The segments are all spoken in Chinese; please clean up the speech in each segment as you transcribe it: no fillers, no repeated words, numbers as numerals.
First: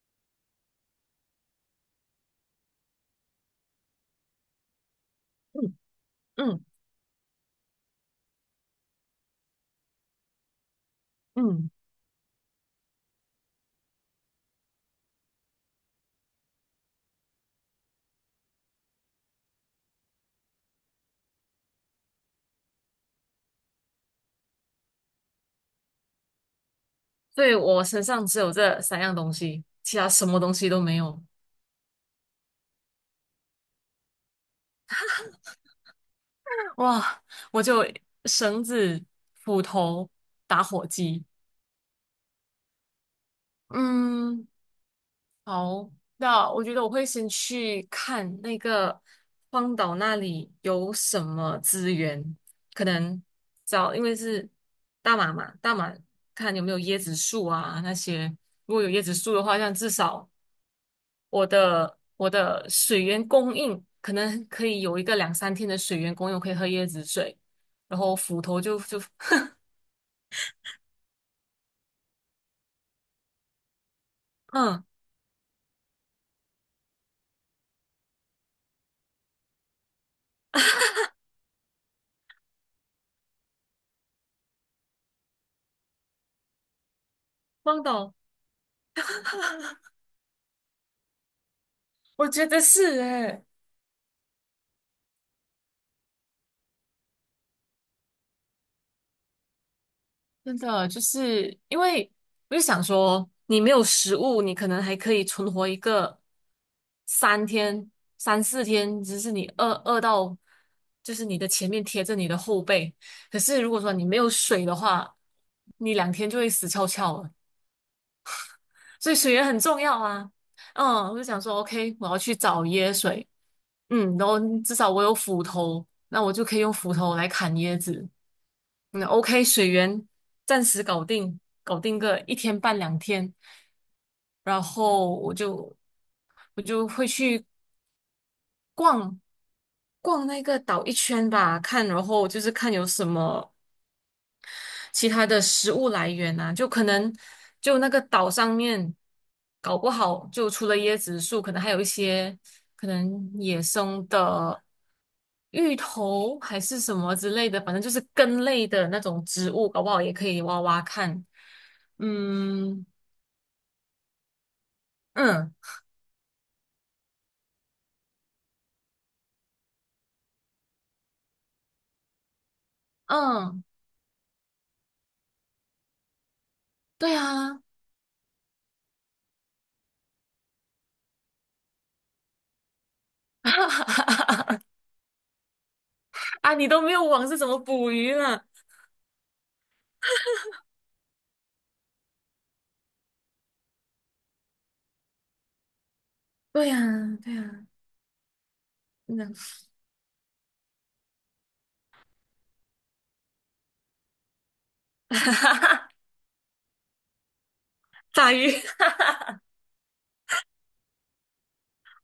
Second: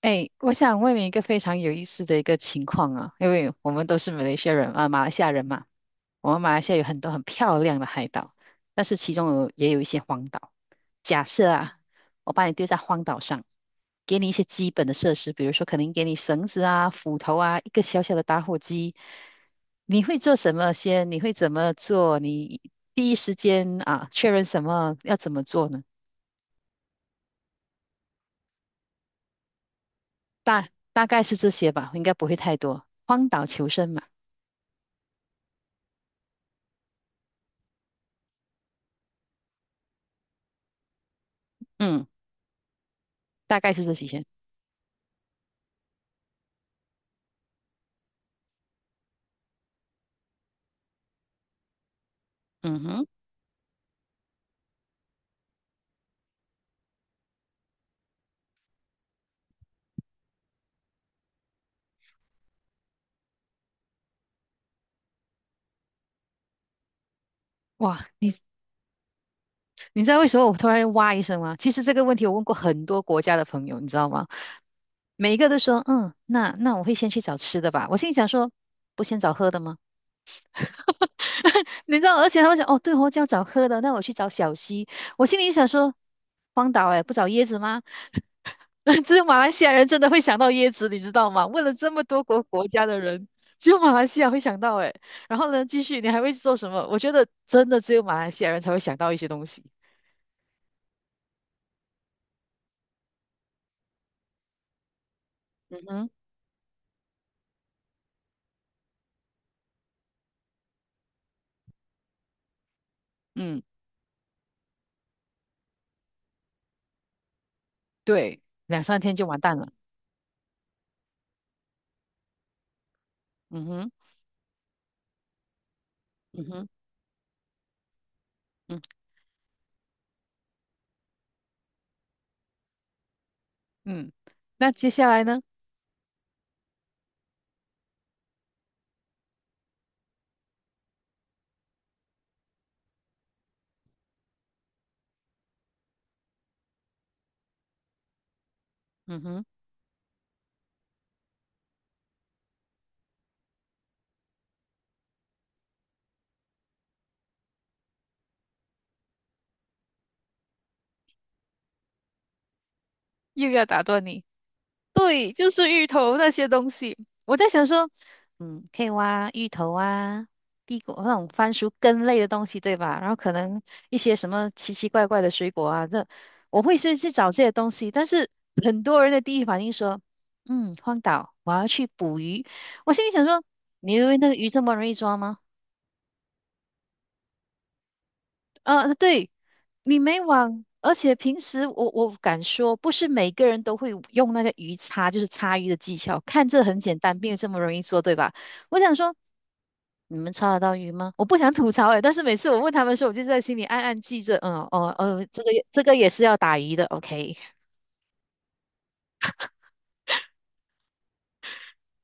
哎，我想问你一个非常有意思的一个情况啊，因为我们都是马来西亚人啊，马来西亚人嘛，嗯我们马来嗯西亚有很多很漂亮的海岛，但是其中也有一些荒岛。假设嗯，啊，我把你丢在荒岛上，给你一些基本的设施，比如说可能给你绳子啊、斧头啊、一个小小的打火机，你会做什么先？你会怎么做？你第一时间啊，确认什么要怎么做呢？所以我身上只有这三样东西，其他什么东大西都没大有。概是这些吧，应该不会太多。荒岛求生嘛。哇，我就绳子、斧头、打火机。嗯，大概是这几天。嗯，好，那我觉得我会先去看那个荒岛那里有什么资源，嗯可哼，能找，因为是大马嘛，大马看有没有椰子树啊那些。如果有椰子树的话，这样至少。我的水源供应可能可以有一个两三天的水源供应，我可以喝椰子水，然哇，后你斧头就 你知道为什么我突然哇一声吗？其实这个问题我问过很多国家的朋友，你知道吗？嗯，每一个都说，嗯，那我会先去找吃的吧。我心里想说，不先找喝的吗？你知道，而且他们讲，哦，对哦，就要找喝的，那我去找小溪。我心里想说，荒岛哎，不找椰子吗？汪岛，只有马来西亚人真的会想到椰子，你知道吗？问了这么多我国觉得国家是的人，诶，只有马来西亚会想到诶。然后呢，继续，你还会做什么？我觉得真的只有马来西亚人才会想到一些东西。真的就是因为我就想说，你没有食物，你可能还可以存活一嗯哼，个三天、3、4天，只是你饿到就是你的前面贴着你的后背，可是嗯，如果说你没有水的话，你两天就会死翘翘了。对，两三所天以就水完源蛋很了。重要啊。嗯，我就想说，OK，我要去找椰水，嗯哼，嗯，然后至少我有斧头，那我就嗯可以哼，用斧头来砍椰子。嗯那 o k 水源暂时搞定，搞定个一天半两天，嗯。然那接下后来我呢？就我就会去逛逛那个岛一圈吧，看，然后就是看有什么其他的食物来源啊，就可能就那个岛上面，嗯哼，搞不好就除了椰子树，可能还有一些可能野生的芋头还是什么之类的，反正就是根类的那种植物，搞不好也可以挖挖看。嗯又要打断你。对，就嗯是芋头那些东西。我在想说，嗯，可以挖芋头啊，地瓜那种番薯根类的东西，对吧？然后可能嗯，一些什么奇奇怪怪的水果啊，这我会是去对找这些啊，东西。但是 很多人的第一反应说，嗯，荒岛，我要去捕鱼。我心里想说，你以为那个鱼这 么容易抓吗？啊，你都没有网是怎么捕鱼呢？啊，对。你没网，而且平时我敢说，不是每个人都会用那个鱼叉，就是叉鱼的技巧。看这对呀，很简单，并对不这么呀，容易做，对吧？我想说，那 你们叉得到鱼吗？我不想吐槽诶，但是每次我问他们说，我就在心里暗暗记着，嗯，哦，哦，这个也这个 也是要打鱼的，OK。打鱼，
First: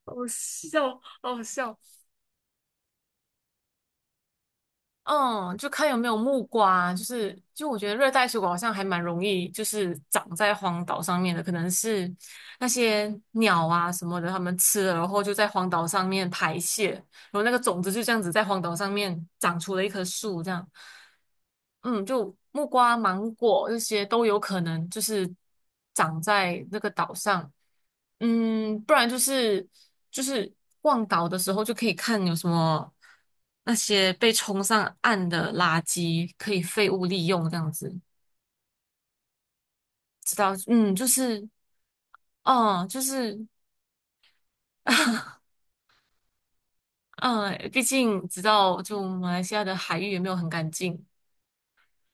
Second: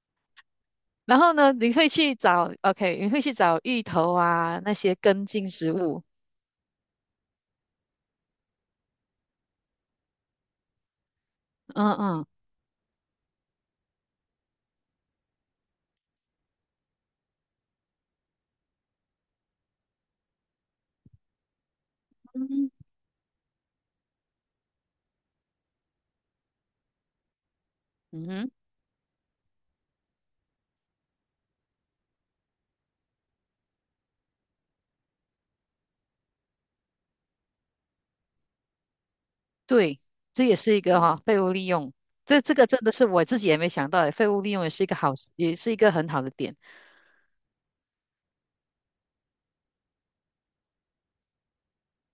好笑，然后好呢，你笑。会去找，OK，你会去找芋头啊，那些根茎嗯，就植看有物，没有木瓜，就是就我觉得热带水果好像还蛮容易，就是长在荒岛上面的，可能嗯是嗯那些鸟啊什么的，它们吃了然后就在荒岛上面排泄，然后那个种子就这样子在荒岛上面长出了一棵树，这样，嗯，就木嗯瓜、芒果这些都有可能就是长在那个岛上，嗯哼。嗯，不然就是就是逛岛的时候就可以看有什么那些被冲上岸的垃圾可以废物利用这样子，对，知这道，也是一嗯，个就哈、废是，物利用。这个真哦，的就是我自是。己也没想到诶，废物利用也是一个好，也是一个很好的点。嗯，毕竟知道就马来西亚的海域也没有很干净，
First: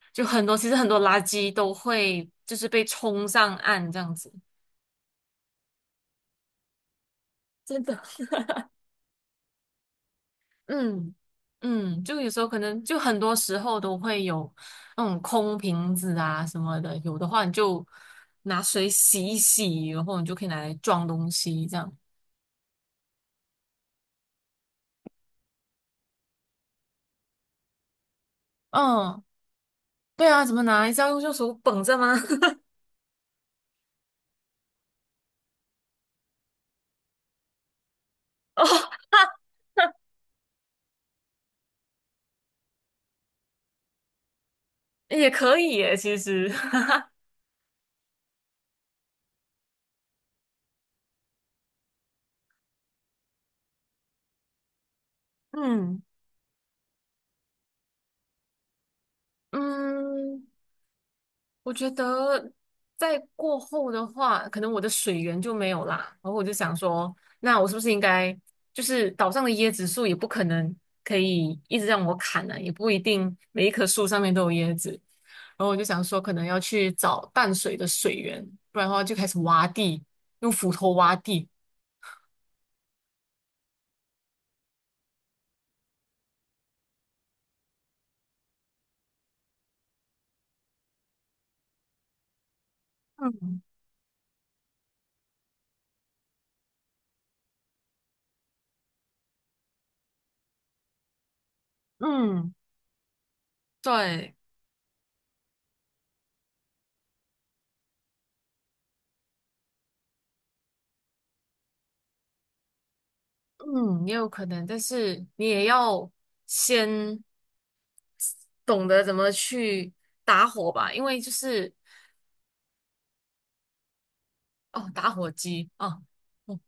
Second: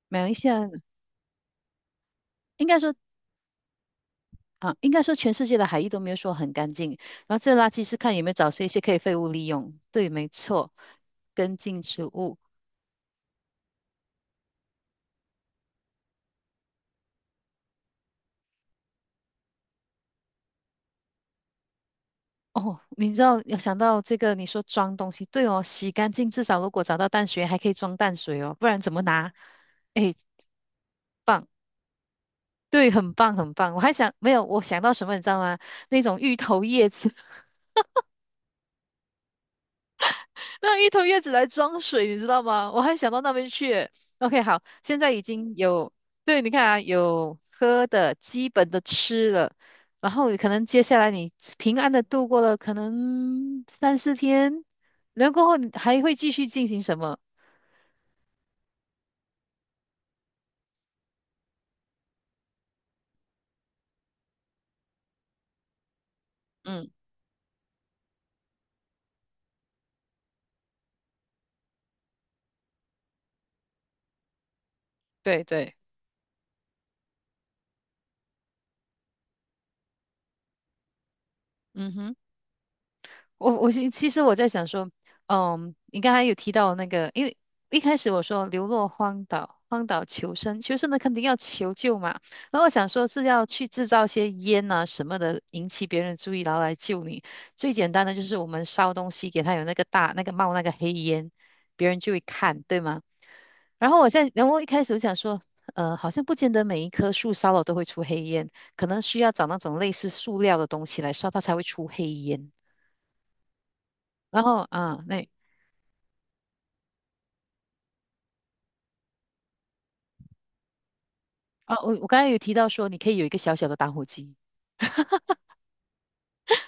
马就来很西多，其亚实很多垃圾都会就应是该被说冲上岸这样子。啊，应该说全世界的海域都没有说很干净，然后这垃真圾是的，看有没有找出一 些可以废物利用。对，没错，嗯跟进植嗯，就有物。时候可能就很多时候都会有那种空瓶子啊什么的，有的话你就拿水洗一洗，然后你就可以拿来装东西这样。哦，你知道要想到这个，你说装东西，对哦，洗干净，至少如果找到淡水还可以装淡水哦，不然怎么嗯，拿？哎，对啊，怎么拿？是要用右棒，手捧着吗？对，很棒，很棒。我还想没有，我想到什么，你知道吗？那种芋头叶子。哦，那一头叶子来装水，你知道吗？我还想到那边去耶 OK，好，现在已也经可以有，耶，其对，你实。看啊，有喝的，基本的吃了，然后可能接下来你平安的度过了可能三四天，然后过后你还嗯会继续进行什么？嗯，我觉得在过后的话，可能我的水源就没有啦。然后我就想嗯，说，那我是不是应该，就是岛上的椰子树也不可能可以一直让我砍呢、也不一定每一棵树上面都有椰子。对然后对，我就想说，可能要去找淡水的水源，不然的话就开始挖地，用斧头挖地。嗯哼。我我其其实我在想说，嗯，你刚才有提到那个，因为一开始我说流落荒岛，荒岛求生，求生的肯定要求救嘛。然后我想说是要嗯去制造些烟啊什么的，引起别人注意，然后来救你。最简单的就是我们烧东西，给它有那个大那个冒那个黑烟，别人就会嗯，看，对吗？然后我现在，对，然后一开始我想说，好像不见得每一棵树烧了都会出黑烟，可能需要找那种类似塑料的东西来烧，它才会出黑烟。嗯，也有然可后能，但啊，那是你也要先懂得怎么去打火吧，因为就是。啊，我刚才有提到说你可以有一个小小的打火机。哦，打火机哦，嗯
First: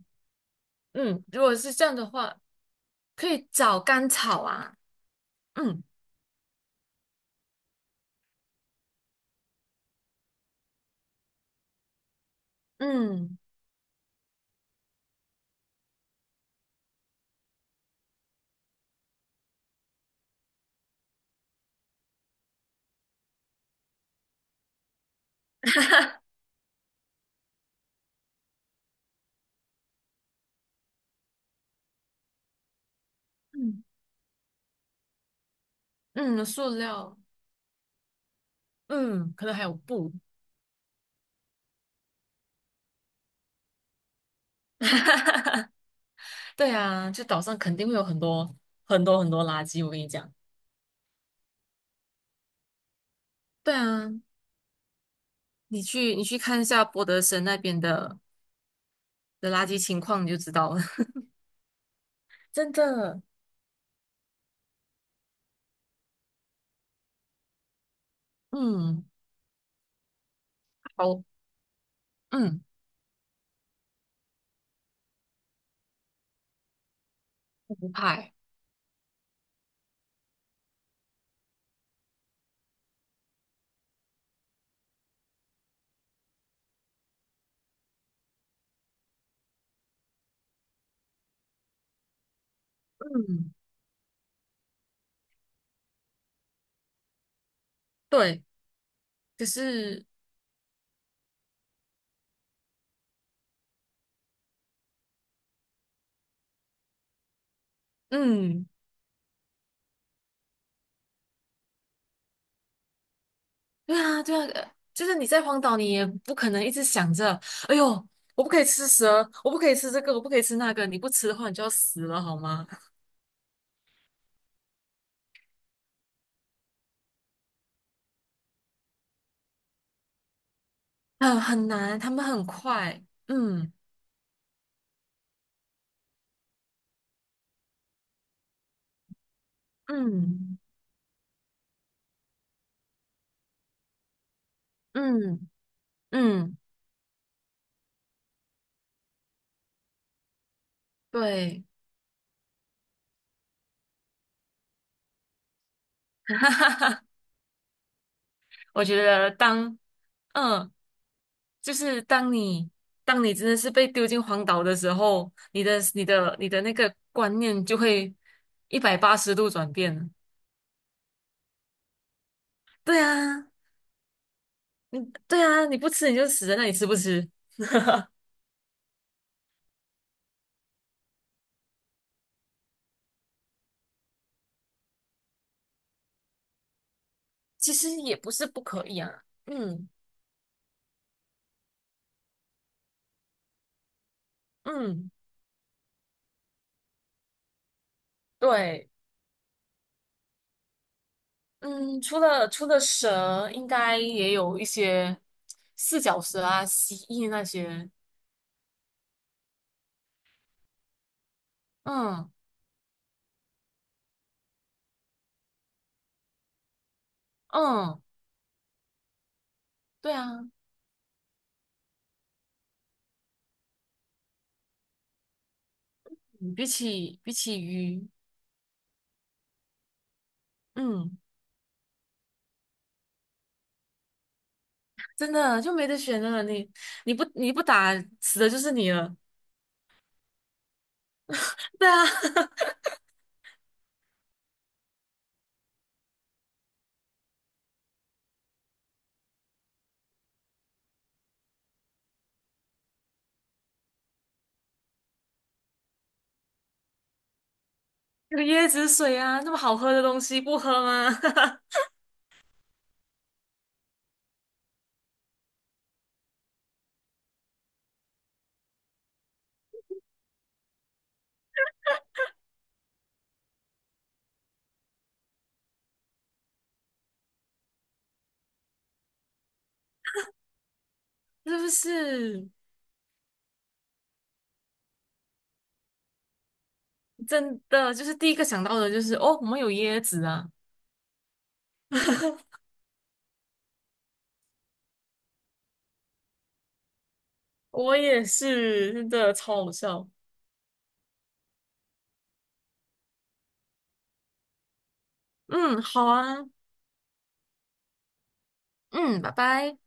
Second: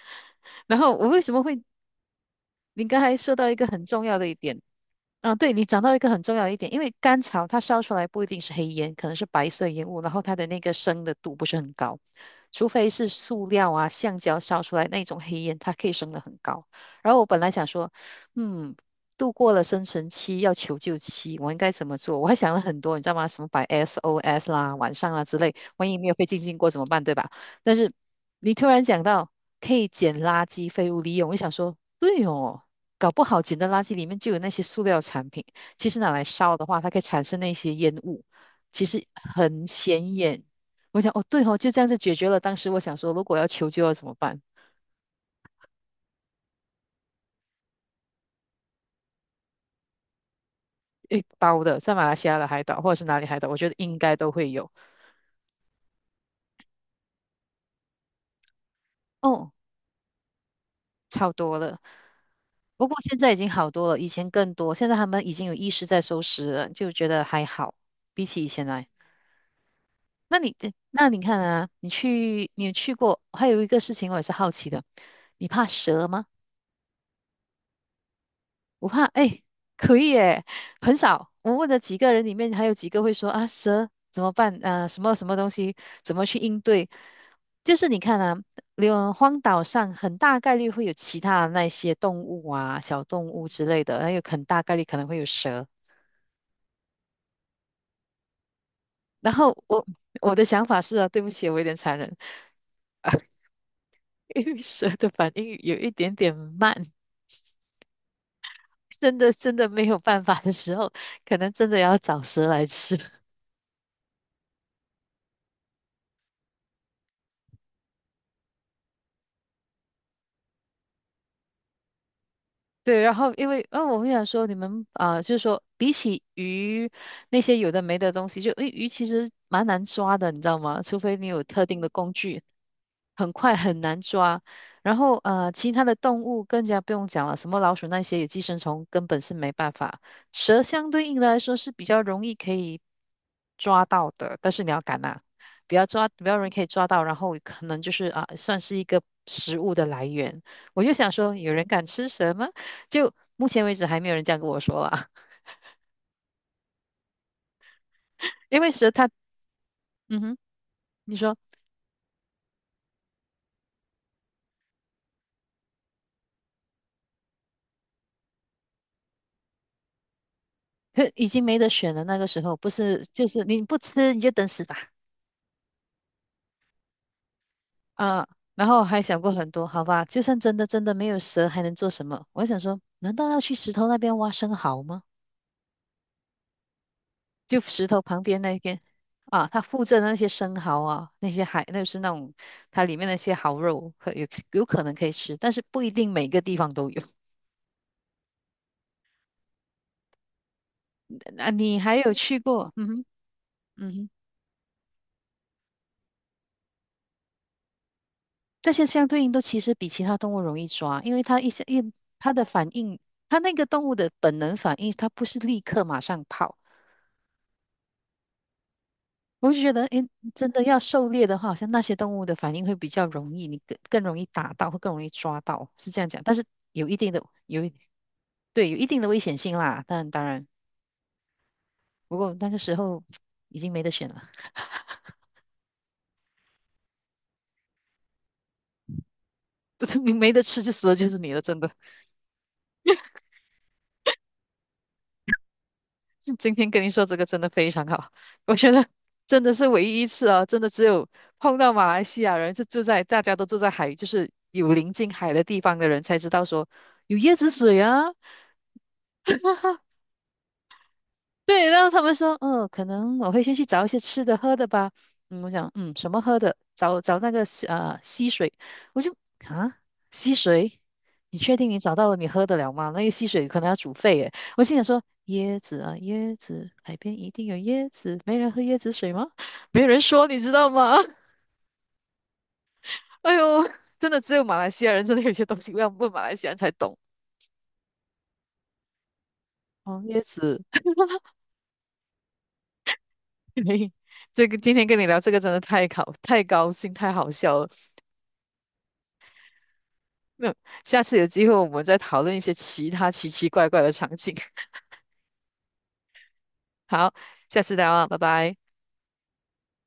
然后我为嗯，什如么果会？是这样的话，你刚才可说以到一个找很重干要的一草点，啊，啊，对，你讲嗯到一个很重要的一点，因为甘草它烧出来不一定是黑烟，可能是白色烟雾，然后它的那个升的度不是很高，除非是嗯塑料啊、橡胶烧出来那种黑烟，它可以升得很高。然后我本来想说，嗯，度过了生存期，要求救期，我应该怎么做？我还想了很多，你知道吗？什么摆 SOS 啦、晚上啊之类，万一没有飞进经过怎么办，对吧？但是你突然讲到可以捡垃圾废物利用，我想说，对哦，搞不好捡的垃嗯圾里面就有那些塑料产品，其实拿来嗯，烧的塑话，它可以料，产生那些烟雾，其实嗯，可能还很有布，显眼。我想，哦，对哦，就这样子解决了。当时我想说，如果要求救要怎么办？对啊，就岛上肯定会有很多很多很多垃圾，我跟你讲，一包的，在马来西亚的海岛或者是哪里海岛，我觉得对应啊，该都会有。你去你去看一下博德森那边的的哦，垃圾情况，你就知道了，超多了。真不过现的，在已经好多了，以前更多。现在他们已经有意识在收拾了，就觉得还好，比起以前来。嗯，那你那你好，看啊，你去，嗯，你有去过？还有一个事情我也是好奇的，你怕蛇吗？不怕欸我怕，哎，可以耶，很少。我问的几个人里面，还有几个会说啊，蛇怎么办？啊，什么什么东西，怎么去应对？就是你看啊，有荒岛上很大概率会有其他的那些动物啊、小动物嗯，之类的，还有很大概率可能会有蛇。对，然可后我是，我的想法是啊，对不起，我有点残忍，因为蛇的反应有一点点慢。嗯。真的没有办法的时候，可能真的要找蛇来吃。对啊，对啊，就是你在荒岛，你也不可能一直想着，哎呦，我不可以吃蛇，我不可以吃这个，我不可以吃那个，你不吃的话，你就要死了，好吗？对，然后因为，嗯，我会想说，你们啊、呃就是说，比起鱼那些有的没的东西，就诶，鱼其实蛮难抓的，你知道吗？除非你很有特很定的难，他工们具，很快，很快嗯很难抓。然后呃，其他的动物更加不用讲了，什么老鼠那些有寄生虫，根本是没办法。嗯蛇相对应的来说是比较容易可以抓到的，但是你要敢啊，嗯不要抓，不要易嗯，可以抓到，然后可能就是啊、算是一个食物的来源。我就想说，有对，人敢吃蛇吗？就目前为止还没有人这样跟我说啊，哈哈哈，因为我蛇觉它，得嗯哼，嗯，你说，就是当你真的是被丢进荒岛的时候，你的那个观念就会180度转变了。可已经没得选了。那个时候不对是，就是啊，你不吃你就等死吧，嗯，对啊，你不吃你就死在那里，吃不吃？啊，然后还想过很多，好吧，就算真的没有蛇，还能做什么？我还想说，难道要去石头那边挖生蚝吗？就其石实头也旁不边是那不边可以啊，啊，它附嗯着的那些生蚝啊，那些海，那是那种它里面那些蚝肉，有可能可嗯，以吃，但是不一定每个地方都有。对，那你还嗯，有除去了除过？了嗯哼。蛇，应嗯该哼，也有一些四脚蛇啊、蜥蜴那些，这些相对应都其实比其他动物容易抓，因为它一些一嗯它的反应，它那个动物的本能反应，它不是立刻马上跑。嗯，我就觉得，诶，对啊，真的要狩猎的话，好像那些动物的反应会比较容易，你更容易打到，会更容易抓到，是这样讲。但是嗯比有一定起的比起有一鱼，对有一定的危险性啦，但当然，嗯，不过那个时候已经没得选了，真的就没得选了。你不打死的就是你了。你没得吃就死了就是你了，真的。对啊，今天跟你说这个真的非常好，我觉得真的是唯一一次啊，真的只有碰到马来西亚人是住在大家都住在海，就是有临近海的地方的人才知道说有椰子水啊，有椰子水啊，那么好喝的东西不喝吗？对，然后 他们说，嗯，可能我会先去找一些吃的喝的吧。嗯，我想，嗯，什么喝的？找找那个溪水，我就啊溪水，你确定你找到了你喝得了吗？那个溪水可能要煮沸耶。我心想说，椰子啊椰子，海边一定有椰子，没人喝椰子水吗？没有人说，你知道吗？是不是？哎呦，真的只有马来西亚人真的有些东西要问马来西亚人才懂真的就是第一个想到的就是哦，我们有椰哦，椰子啊。子。嘿这个今天跟你聊这个真的太高兴，太好笑了。我也是，真的超好笑。那下次有机会我们再讨论一些其他奇奇怪怪的场景。嗯，好啊，好，下次再聊啊，拜拜。嗯，拜拜。